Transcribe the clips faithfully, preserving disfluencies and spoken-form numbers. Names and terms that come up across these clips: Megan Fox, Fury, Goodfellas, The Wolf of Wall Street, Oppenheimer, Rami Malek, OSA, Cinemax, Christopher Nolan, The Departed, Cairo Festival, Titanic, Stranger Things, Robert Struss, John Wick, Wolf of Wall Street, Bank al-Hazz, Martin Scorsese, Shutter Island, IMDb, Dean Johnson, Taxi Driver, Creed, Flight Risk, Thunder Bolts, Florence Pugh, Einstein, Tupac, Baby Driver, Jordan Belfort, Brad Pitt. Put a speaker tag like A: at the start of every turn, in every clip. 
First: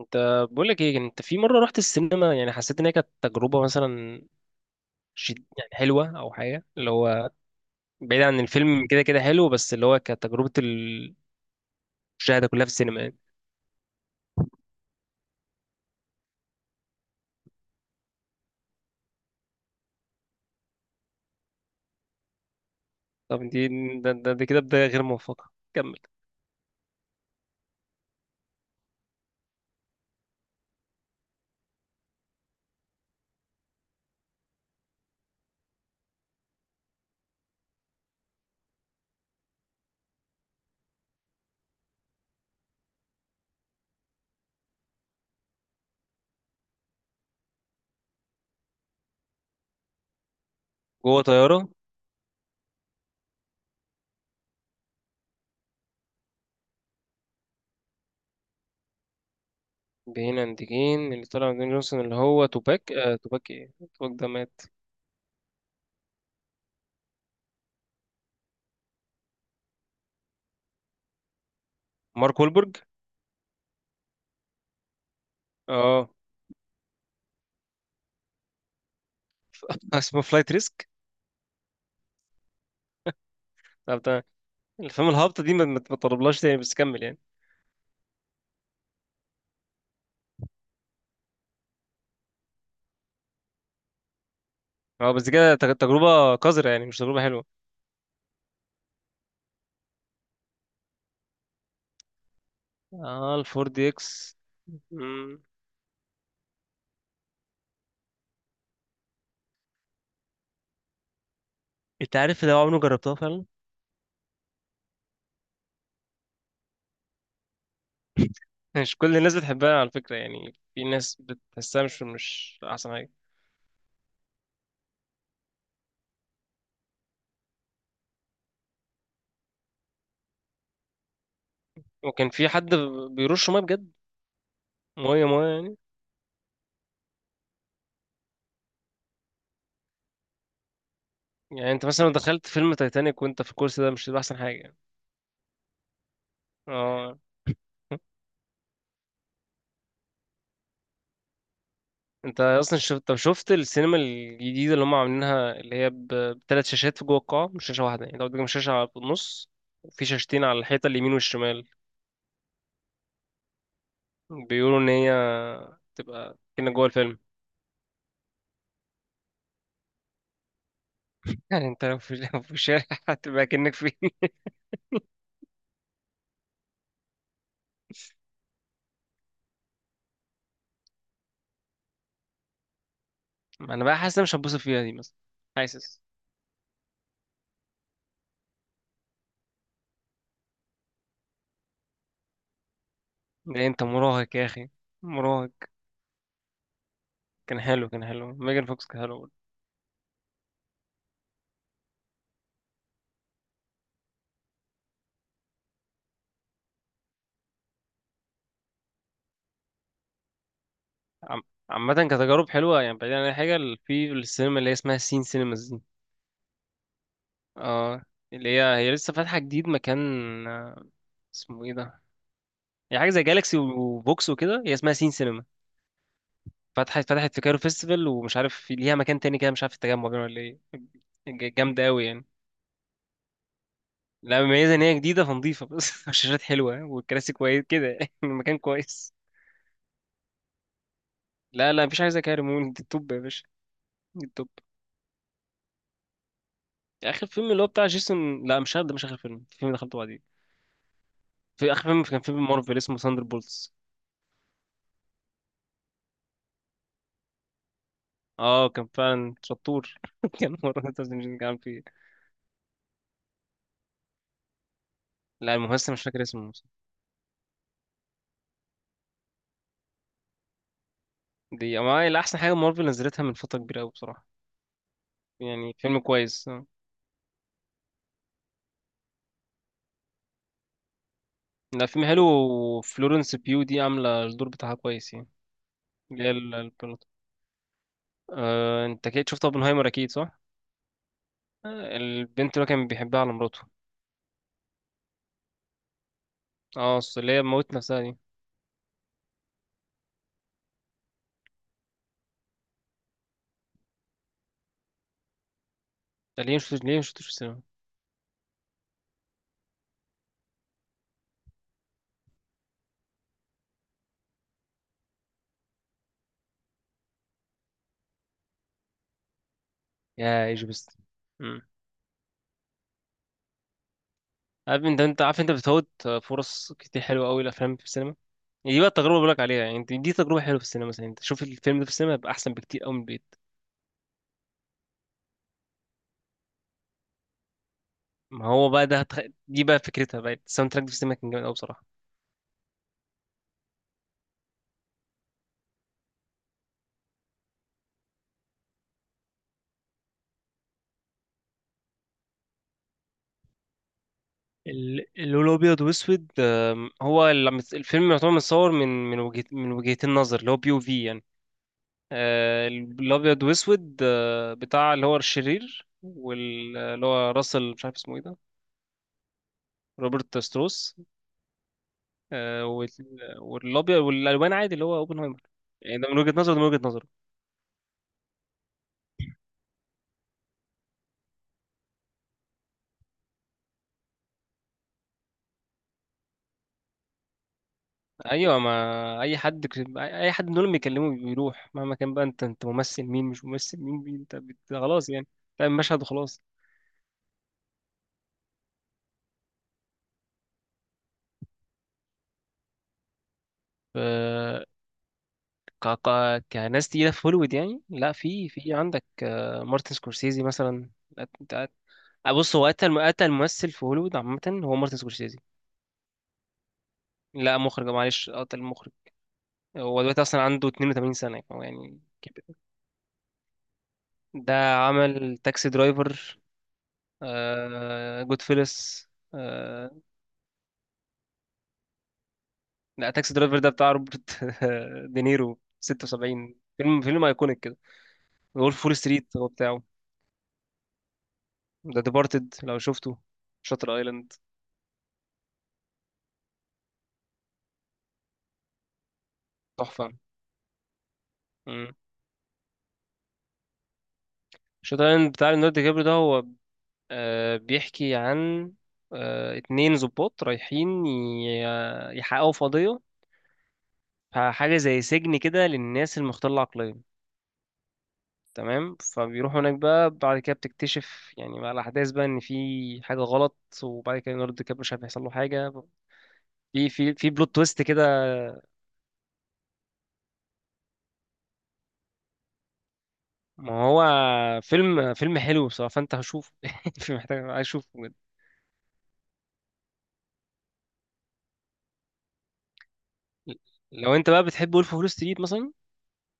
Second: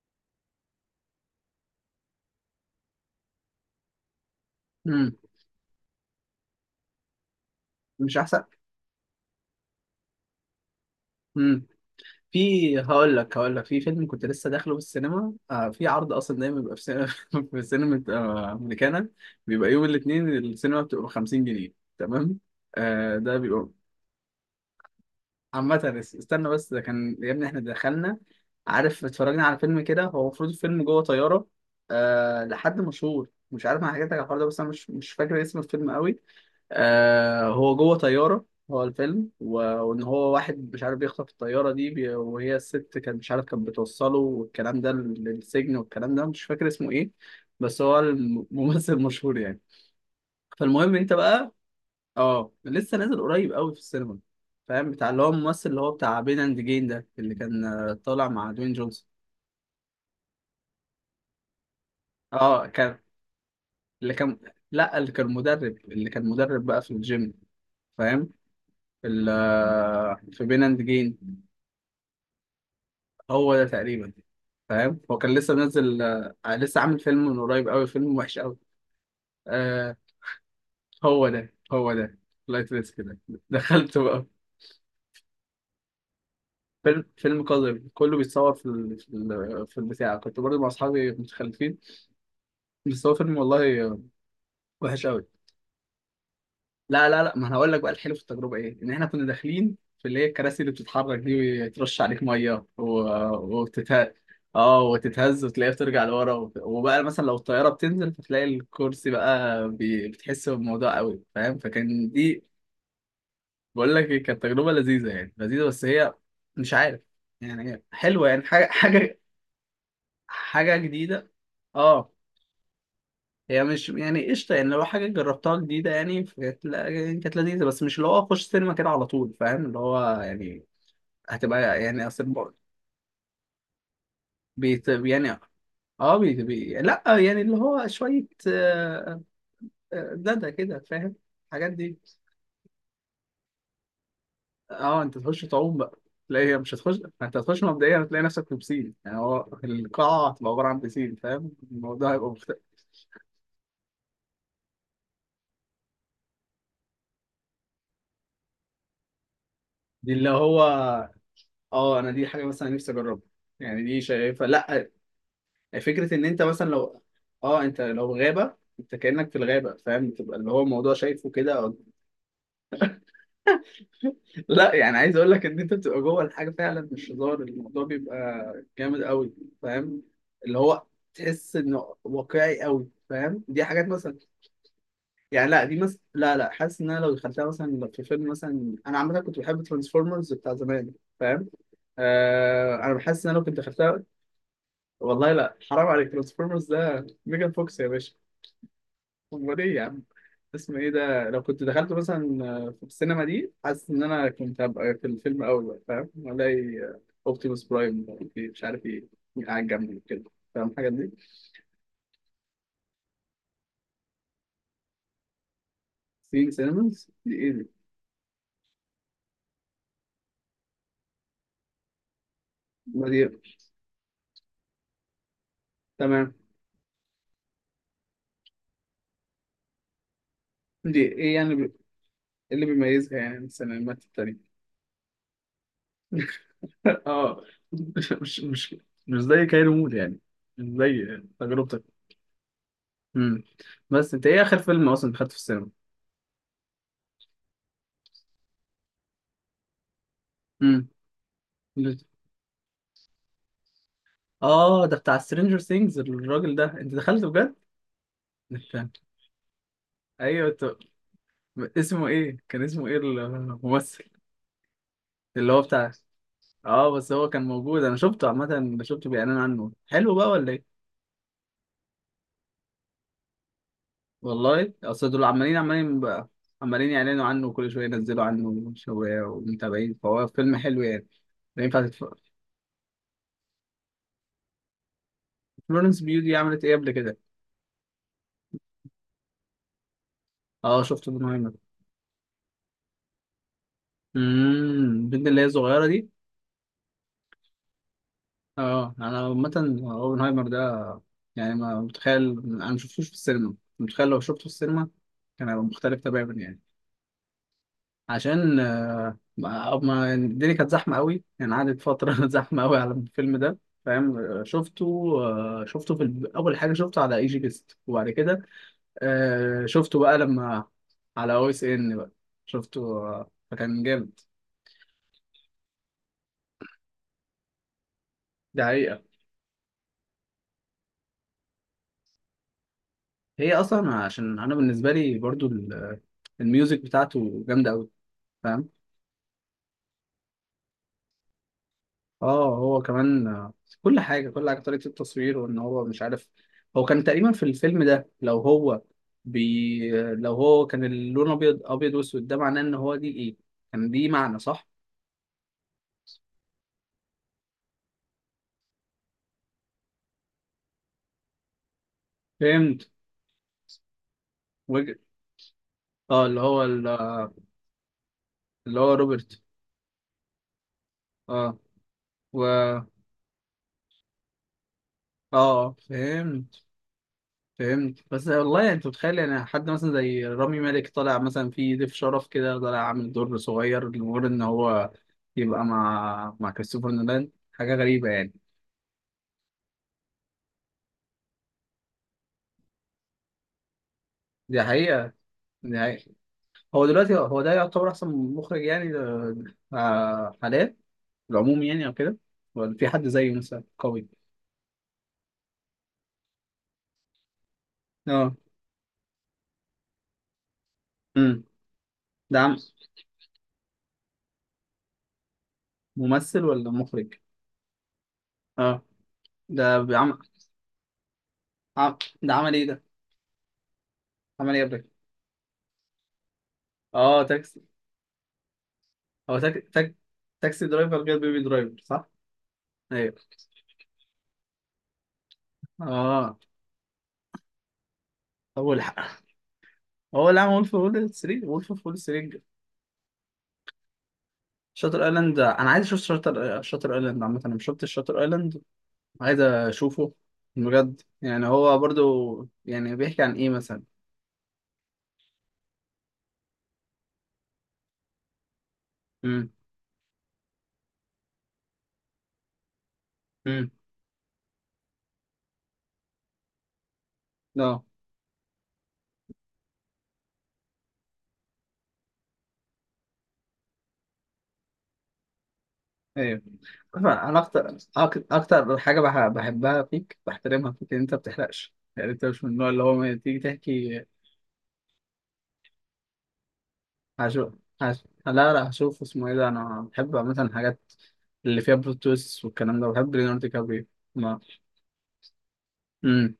A: انت بقول لك ايه؟ انت في مره رحت السينما يعني حسيت ان هي كانت تجربه مثلا
B: امم
A: شد يعني حلوه او حاجه اللي هو
B: مش
A: بعيد عن
B: احسن.
A: الفيلم؟ كده كده حلو، بس اللي هو كانت تجربه المشاهده
B: امم
A: كلها في
B: في
A: السينما
B: هقول
A: يعني.
B: لك هقول لك في فيلم كنت لسه داخله في السينما آه في عرض اصلا دايما بيبقى في سينما. في سينما، آه، امريكانا. بيبقى يوم الاثنين السينما بتبقى ب خمسين جنيه. تمام. آه ده
A: طب
B: بيبقى
A: دي ده, ده, ده كده بدايه غير موفقه،
B: عامة
A: كمل.
B: بس- استنى بس ده كان يا ابني احنا دخلنا. عارف اتفرجنا على فيلم كده، هو المفروض الفيلم جوه طيارة. آه لحد مشهور مش عارف، انا حكيت لك على الحوار ده بس انا مش مش فاكر اسم الفيلم قوي. آه هو جوه طيارة. هو الفيلم و- وإن هو واحد مش عارف بيخطف الطيارة دي بي... وهي الست كانت مش عارف كانت بتوصله والكلام ده لل- للسجن والكلام ده مش فاكر اسمه إيه. بس هو الممثل مشهور يعني. فالمهم أنت
A: جوه
B: بقى
A: طياره.
B: آه لسه نازل قريب قوي في السينما. فاهم بتاع اللي هو الممثل اللي هو بتاع بين أند جين ده اللي كان، آه، طالع مع دوين جونسون.
A: بين انديكين اللي طلع دين جونسون اللي هو
B: آه
A: توباك،
B: كان،
A: آه توباك ايه، توباك
B: اللي
A: ده
B: كان،
A: مات؟
B: لا اللي كان مدرب، اللي كان مدرب بقى في الجيم، فاهم في ال- في بين اند جيم.
A: مارك وولبرج.
B: هو ده تقريبا. فاهم هو كان لسه منزل،
A: اه.
B: آه، لسه عامل فيلم من قريب قوي فيلم وحش قوي. آه
A: اسمه فلايت ريسك.
B: هو ده هو ده. لايت ريسك ده دخلته
A: طب ده
B: بقى.
A: الفيلم الهابطه دي ما ما ما تطلبلهاش تاني، بس كمل
B: فيلم
A: يعني.
B: فيلم قذر، كله بيتصور في ال... في ال... في البتاع، كنت برضه مع اصحابي متخلفين. بس هو فيلم والله وحش
A: اه
B: قوي.
A: بس كده تج- تجربه قذره يعني، مش
B: لا لا
A: تجربه
B: لا،
A: حلوه.
B: ما انا هقول لك بقى الحلو في التجربه ايه، ان احنا كنا داخلين في اللي هي الكراسي اللي بتتحرك دي ويترش عليك ميه و...
A: اه الفور دي
B: وتتهز.
A: اكس.
B: اه
A: مم.
B: وتتهز وتلاقيها بترجع لورا وت... وبقى مثلا لو الطياره بتنزل فتلاقي الكرسي بقى بي... بتحس بالموضوع قوي، فاهم، فكان
A: انت
B: دي.
A: عارف لو عمري ما جربتها فعلا.
B: بقول لك إيه، كانت تجربه لذيذه يعني، لذيذه بس هي مش عارف، يعني هي حلوه يعني، حاجه
A: مش كل
B: حاجه
A: الناس بتحبها على فكرة يعني،
B: حاجه
A: في ناس
B: جديده.
A: بتحسها مش
B: اه
A: مش أحسن حاجة.
B: هي مش يعني قشطة، يعني لو حاجة جربتها جديدة يعني كانت لا- يعني كانت لذيذة بس مش اللي هو أخش سينما كده على طول، فاهم اللي هو يعني هتبقى يعني أصل
A: وكان في
B: ب-
A: حد بيرش مية بجد؟
B: بيت
A: مية
B: يعني.
A: مية يعني.
B: اه بي بي لا يعني اللي هو شوية، آه، آه، دادا كده، فاهم الحاجات
A: يعني أنت
B: دي.
A: مثلا لو دخلت فيلم تايتانيك وأنت في الكرسي ده، مش هيبقى أحسن حاجة يعني؟
B: اه انت تخش تعوم بقى. لا هي مش هتخش.
A: اه.
B: انت هتخش مبدئيا هتلاقي نفسك في بسين، يعني هو القاعة هتبقى عبارة عن بسين، فاهم، الموضوع هيبقى
A: أنت
B: مختلف.
A: أصلا شفت؟ طب شفت السينما الجديدة اللي هم عاملينها اللي هي ب- بتلات شاشات في جوه القاعة؟ مش شاشة واحدة، يعني لو قدامك شاشة على- في النص، وفي
B: دي اللي
A: شاشتين
B: هو،
A: على الحيطة اليمين والشمال.
B: اه انا دي حاجة مثلا نفسي اجربها يعني، دي شايفة
A: بيقولوا إن
B: لا،
A: هي
B: فكره ان
A: تبقى
B: انت مثلا
A: كأنك جوه
B: لو،
A: الفيلم.
B: اه انت لو غابه انت كانك في الغابه، فاهم بتبقى اللي هو الموضوع شايفه كده
A: يعني
B: أو...
A: انت لو في لو في الشارع هتبقى كأنك فين؟
B: لا يعني عايز اقول لك ان انت بتبقى جوه الحاجه فعلا، مش هزار، الموضوع بيبقى جامد قوي فاهم اللي هو تحس انه واقعي قوي، فاهم دي
A: ما انا
B: حاجات
A: بقى حاسس
B: مثلا.
A: إن أنا مش هتبسط فيها دي مثلا.
B: يعني لا دي مثلا
A: حاسس.
B: لا لا، حاسس ان انا لو دخلتها مثلا في فيلم، مثلا انا عامه كنت بحب ترانسفورمرز بتاع زمان، فاهم آه... انا بحس ان انا لو كنت
A: ده انت
B: دخلتها،
A: مراهق يا اخي،
B: والله
A: مراهق.
B: لا حرام عليك، ترانسفورمرز ده ميجان
A: كان
B: فوكس يا
A: حلو، كان
B: باشا.
A: حلو. ميجان فوكس كان حلو برضه.
B: امال ايه يا عم، اسمه ايه ده لو كنت دخلت مثلا، آه، في السينما دي حاسس ان انا كنت هبقى في الفيلم اول بقى، فاهم الاقي، آه، اوبتيموس برايم في- مش عارف ايه قاعد جنبي كده، فاهم الحاجات دي.
A: عم- عامة كتجارب حلوة يعني، بعيدا عن أي حاجة ال- في السينما اللي هي اسمها سين سينماز دي.
B: سين سينماز دي ايه دي؟
A: اه. اللي هي هي لسه فاتحة جديد مكان، آه، اسمه ايه ده؟ هي
B: ما
A: حاجة زي
B: دي.
A: جالاكسي وبوكس وكده، هي اسمها سين سينما.
B: تمام.
A: فتحت فتحت في كايرو فيستيفال، ومش عارف في- ليها مكان تاني كده، مش عارف في التجمع باين ولا ايه.
B: دي ايه يعني
A: ج-
B: ب- إيه
A: جامدة أوي يعني.
B: اللي بيميزها يعني عن السينمات التانية؟
A: لا مميزة ان هي جديدة فنضيفة، بس الشاشات حلوة والكراسي
B: اه
A: كويس كده يعني،
B: مش مش
A: المكان
B: مش
A: كويس.
B: مش زي كايرو مود يعني، مش زي
A: لا
B: تجربتك.
A: لا مفيش حاجة زي كده، ريمون دي التوب يا
B: امم
A: باشا.
B: بس
A: دي
B: انت ايه
A: التوب.
B: اخر فيلم اصلا دخلت في السينما؟
A: اخر فيلم اللي هو بتاع جيسون، لا مش ده مش اخر فيلم، في فيلم دخلته بعدين،
B: امم
A: في اخر فيلم كان فيلم مارفل اسمه ثاندر بولتس.
B: اه ده بتاع سترينجر ثينجز الراجل ده، انت دخلت بجد؟
A: اه كان
B: انت،
A: فعلا شطور.
B: ايوه
A: كان
B: انت.
A: مرة انت مش كان فيه إيه.
B: اسمه ايه كان، اسمه ايه الممثل اللي
A: لا
B: هو بتاع؟
A: الممثل مش فاكر اسمه بصراحة.
B: اه بس هو كان موجود، انا شفته عامه، شفته بيعلن عنه. حلو بقى ولا ايه؟
A: دي أما هي احسن حاجة مارفل نزلتها من فترة كبيرة قوي بصراحة.
B: والله اصل دول عمالين
A: يعني فيلم
B: عمالين بقى،
A: كويس، آه.
B: عمالين يعلنوا عنه وكل شويه ينزلوا عنه شويه ومتابعين، فهو فيلم حلو يعني، لا ينفع
A: لا فيلم
B: تتفرج.
A: حلو، وفلورنس بيو دي عاملة الدور بتاعها كويس يعني.
B: فلورنس بيوتي
A: اللي
B: عملت
A: هي،
B: ايه قبل كده؟
A: أه، انت اكيد شفت اوبنهايمر اكيد صح؟
B: اه شفته ده مهم.
A: آه، البنت اللي هو كان بيحبها على مراته.
B: امم البنت اللي هي صغيره دي.
A: اه أصل اللي هي موت نفسها دي.
B: اه انا عامة اوبنهايمر ده، يعني ما متخيل، انا ما شفتوش في السينما، متخيل لو شفته في السينما كان هيبقى مختلف
A: ده
B: تماما
A: ليه
B: يعني.
A: مش، ليه مش شفتوش في السينما؟
B: عشان آه، ما ما- يعني الدنيا كانت زحمة قوي، يعني قعدت فترة زحمة قوي على الفيلم ده، فاهم. آه، شفته آه، شفته في الب- اول حاجة شفته على اي جي بيست، وبعد كده آه، شفته بقى
A: يا
B: لما
A: ايجي بس.
B: على او
A: مم.
B: اس إيه ان بقى، شفته آه، فكان جامد.
A: عارف انت انت عارف انت بتفوت فرص كتير حلوه قوي الافلام في السينما؟
B: ده
A: يعني دي بقى
B: حقيقة.
A: التجربه اللي بقولك عليها يعني انت- دي تجربه حلوه في السينما، مثلا انت شوف الفيلم ده في السينما يبقى احسن بكتير قوي من البيت.
B: هي اصلا عشان انا بالنسبة لي برضو ال- الميوزك بتاعته جامدة قوي،
A: ما
B: فاهم.
A: هو بقى ده هتخ... دي بقى فكرتها بقى، الساوند تراك في السينما كان جامد قوي بصراحه.
B: اه هو كمان، آه، كل حاجه كل حاجه طريقه التصوير وان هو مش عارف، هو كان تقريبا في الفيلم ده، لو هو بي لو هو كان اللون ابيض ابيض واسود، ده معناه ان هو دي ايه كان، دي معنى صح؟
A: ال- اللون الابيض واسود، آم، هو اللي عم- الفيلم يعتبر متصور من، من وجهة من وجهتين نظر، اللي هو بي او في. آه،
B: فهمت.
A: الابيض واسود، آه،
B: وجه.
A: بتاع اللي هو الشرير
B: اه اللي هو ال-
A: واللي هو
B: آه،
A: راسل، مش عارف اسمه ايه ده.
B: اللي هو روبرت.
A: روبرت ستروس.
B: اه و
A: آه،
B: اه
A: وال- والابيض والالوان عادي اللي هو اوبنهايمر.
B: آه،
A: يعني ده من وجهة نظره،
B: فهمت.
A: ده من وجهة نظره.
B: فهمت بس والله يعني، انت متخيل يعني حد مثلا زي رامي مالك طالع مثلا في ضيف شرف كده، طالع عامل دور صغير لمجرد ان هو يبقى مع مع كريستوفر نولان، حاجة غريبة يعني.
A: ايوه، ما اي حد ك- اي حد من دول بيكلمه بيروح مهما كان، بقى انت انت ممثل مين مش ممثل مين، مين انت بت-
B: دي
A: خلاص
B: حقيقة.
A: يعني تعمل
B: دي
A: مشهد
B: حقيقة.
A: وخلاص.
B: هو دلوقتي هو ده يعتبر أحسن مخرج يعني؟ ده- آه، حاليا العموم يعني أو كده، ولا في حد زيه مثلا
A: ف،
B: قوي؟
A: ك... ك... كناس تقيلة في هوليوود يعني، لا
B: اه.
A: في في عندك آه، مارتن سكورسيزي مثلا.
B: امم
A: آه،
B: ده عم،
A: بص هو قتل قتل ممثل في هوليوود عامة هو مارتن سكورسيزي.
B: ممثل ولا مخرج؟
A: لا مخرج، معلش، آه، قتل
B: اه
A: مخرج.
B: ده
A: هو
B: عم...
A: دلوقتي أصلا عنده اتنين وتمانين سنة يعني، هو
B: عم...
A: يعني
B: ده عمل
A: كبر.
B: ايه ده؟ عمل
A: ده
B: ايه قبلك؟
A: عمل تاكسي درايفر،
B: اه تاكسي.
A: آه جود فيلس،
B: هو تاك...
A: آه.
B: تاك... تاكسي درايفر غير بيبي درايفر، صح؟
A: لا
B: ايوه.
A: تاكسي درايفر ده بتاع روبرت دينيرو،
B: اه
A: ستة وسبعين، فيلم فيلم أيكونيك كده.
B: هو
A: وولف فول
B: الحق،
A: ستريت هو بتاعه.
B: هو اللي عمل وولف اوف وول ستريت، وولف اوف وول
A: ده
B: ستريت.
A: ديبارتد لو شفته. شاتر ايلاند
B: شاتر ايلاند، انا عايز اشوف شاتر شاتر ايلاند عامة، انا مش شفتش شاتر ايلاند، عايز
A: تحفة.
B: اشوفه. بجد؟ يعني هو برضو يعني بيحكي عن ايه مثلا؟
A: شاتر ايلاند بتاع ليوناردو دي كابريو ده، هو آه، بيحكي عن
B: امم
A: آه، اتنين ضباط رايحين ي- يحققوا في قضية.
B: امم
A: حاجة زي سجن كده للناس المختلة العقليا.
B: اه
A: تمام فبيروحوا هناك بقى، بعد كده بتكتشف يعني مع الأحداث بقى إن في حاجة غلط. وبعد كده ليوناردو دي كابريو مش عارف هيحصل له حاجة،
B: ايوه
A: في في
B: طبعا.
A: في
B: انا
A: بلوت
B: اكتر
A: تويست كده.
B: أك- اكتر حاجه بح- بحبها فيك، بحترمها فيك ان انت ما بتحرقش يعني، انت مش من النوع اللي هو ما تيجي
A: ما
B: تحكي.
A: هو فيلم، فيلم حلو بصراحة، فأنت هشوفه. في، محتاج،
B: هشوف.
A: عايز أشوفه
B: هش...
A: بجد.
B: لا لا، هشوف اسمه ايه ده. انا بحب مثلا الحاجات اللي فيها بلوت تويست والكلام ده، بحب ليوناردو دي كابريو.
A: لو أنت
B: ما،
A: بقى بتحب وولف أوف وول ستريت مثلا،
B: امم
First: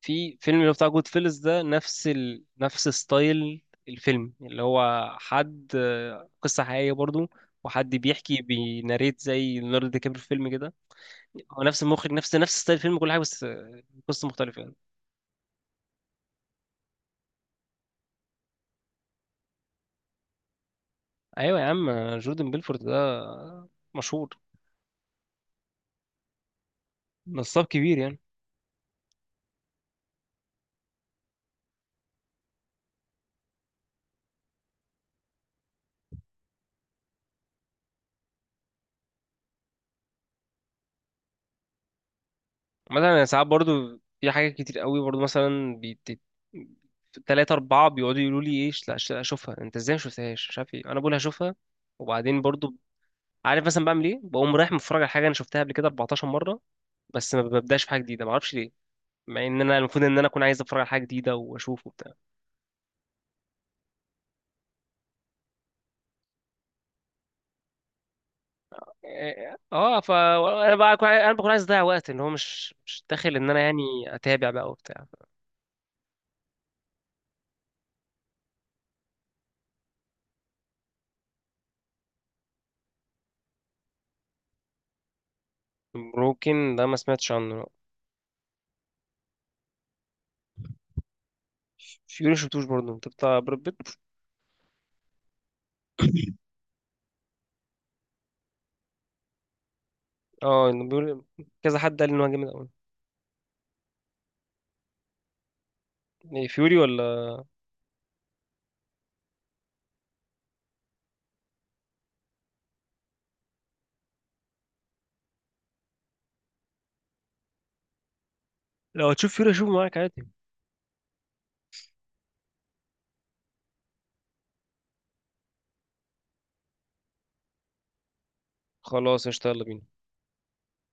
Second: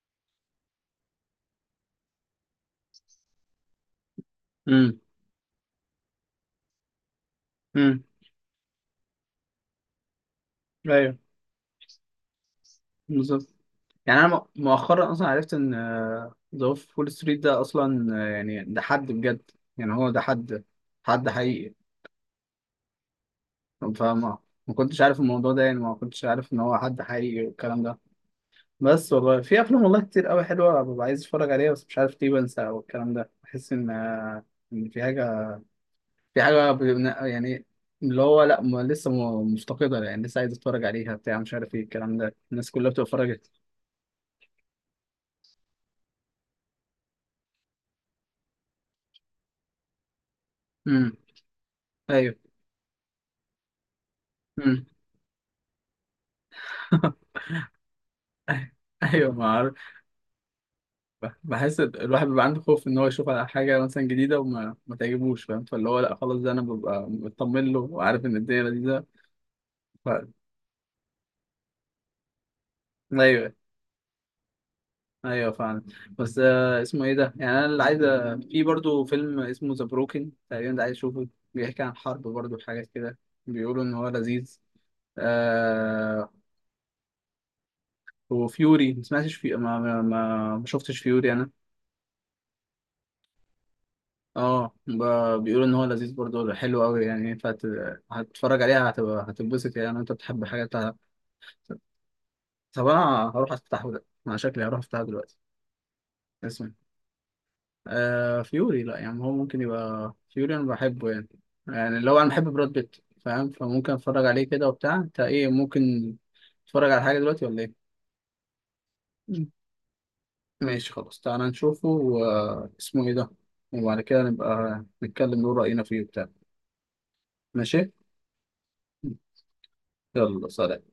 A: في فيلم اللي هو بتاع جود فيلز ده، نفس ال... نفس ستايل الفيلم، اللي
B: امم
A: هو حد آه، قصة حقيقية برضو، وحد
B: امم
A: بيحكي بيناريت زي ليوناردو دي كابريو في فيلم كده.
B: ايوه
A: هو نفس المخرج، نفس نفس ستايل الفيلم، كل حاجة، بس
B: بالظبط.
A: آه،
B: يعني
A: قصة
B: انا م-
A: مختلفة يعني.
B: مؤخرا اصلا عرفت ان ذا وولف فول ستريت ده اصلا، آه، يعني ده حد بجد، يعني هو ده حد حد
A: ايوه يا
B: حقيقي.
A: عم، آه، جوردن بيلفورد ده، آه، مشهور،
B: فما، ما كنتش عارف الموضوع ده، يعني ما كنتش عارف ان هو حد حقيقي
A: نصاب
B: والكلام ده.
A: كبير يعني.
B: بس والله في افلام والله كتير قوي حلوه، ببقى عايز اتفرج عليها بس مش عارف ليه بنسى، والكلام ده بحس ان آه، إن في حاجه، في حاجه ب- يعني اللي هو لا، ما لسه م- مفتقدة يعني، لسه عايز اتفرج عليها بتاع، مش عارف ايه الكلام ده، الناس كلها بتبقى
A: مثلا أنا ساعات
B: اتفرجت.
A: برضو في حاجات كتير قوي برضو مثلا، بيت... تلاتة أربعة بيقعدوا يقولوا لي إيه، لا ش- لا أشوفها، أنت إزاي مشفتهاش مش عارف إيه، أنا
B: امم
A: بقول هشوفها
B: ايوه.
A: وبعدين برضو عارف مثلا بعمل ايه؟ بقوم رايح
B: امم
A: متفرج على حاجه انا شفتها قبل كده اربعتاشر مره. بس ما ببداش في حاجه جديده، ما اعرفش ليه،
B: ايوه، ما
A: مع ان
B: اعرف.
A: انا المفروض ان انا اكون عايز اتفرج على حاجه جديده
B: بحس
A: واشوف
B: ال-
A: وبتاع.
B: الواحد بيبقى عنده خوف ان هو يشوف على حاجه مثلا جديده وما ما تعجبوش، فاهم، فاللي هو لا خلاص ده انا ببقى مطمن له وعارف ان الدنيا لذيذه.
A: اه آه،
B: ف...
A: ف انا بقى أكون- انا بكون عايز اضيع وقت، ان هو مش مش داخل ان
B: ايوه،
A: انا يعني اتابع بقى وبتاع.
B: ايوه فعلا. بس آه اسمه ايه ده، يعني انا اللي عايز أ- في برضو فيلم اسمه ذا بروكن تقريبا ده عايز اشوفه، بيحكي عن حرب برضو حاجات كده، بيقولوا ان هو لذيذ. آه
A: بروكن ده ما سمعتش عنه.
B: وفيوري ما سمعتش في، ما ما ما ما شفتش فيوري انا.
A: فيوري شفتوش برضه، انت بتاع براد بيت.
B: اه ب- بيقولوا ان هو لذيذ برضه، حلو قوي يعني، ينفع ت- هتتفرج عليها هتبقى هتتبسط يعني، انت بتحب حاجات
A: اه إنه
B: بتاع-
A: بيقول، كذا حد قال ان هو جامد قوي.
B: طب انا هروح افتحه ده، انا شكلي هروح افتحه دلوقتي.
A: إيه،
B: اسمه
A: فيوري ولا؟
B: آه فيوري؟ لا يعني هو ممكن يبقى فيوري انا بحبه يعني، يعني لو انا بحب براد بيت، فاهم، فممكن اتفرج عليه كده وبتاع. انت ايه، ممكن تتفرج على حاجه دلوقتي ولا ايه؟
A: لو هتشوف
B: مم.
A: فيوري اشوفه معاك عادي.
B: ماشي خلاص، تعالى نشوفه واسمه ايه ده، وبعد كده نبقى نتكلم نقول راينا فيه وبتاع. ماشي.
A: خلاص قشطة، يلا بينا.
B: يلا، سلام.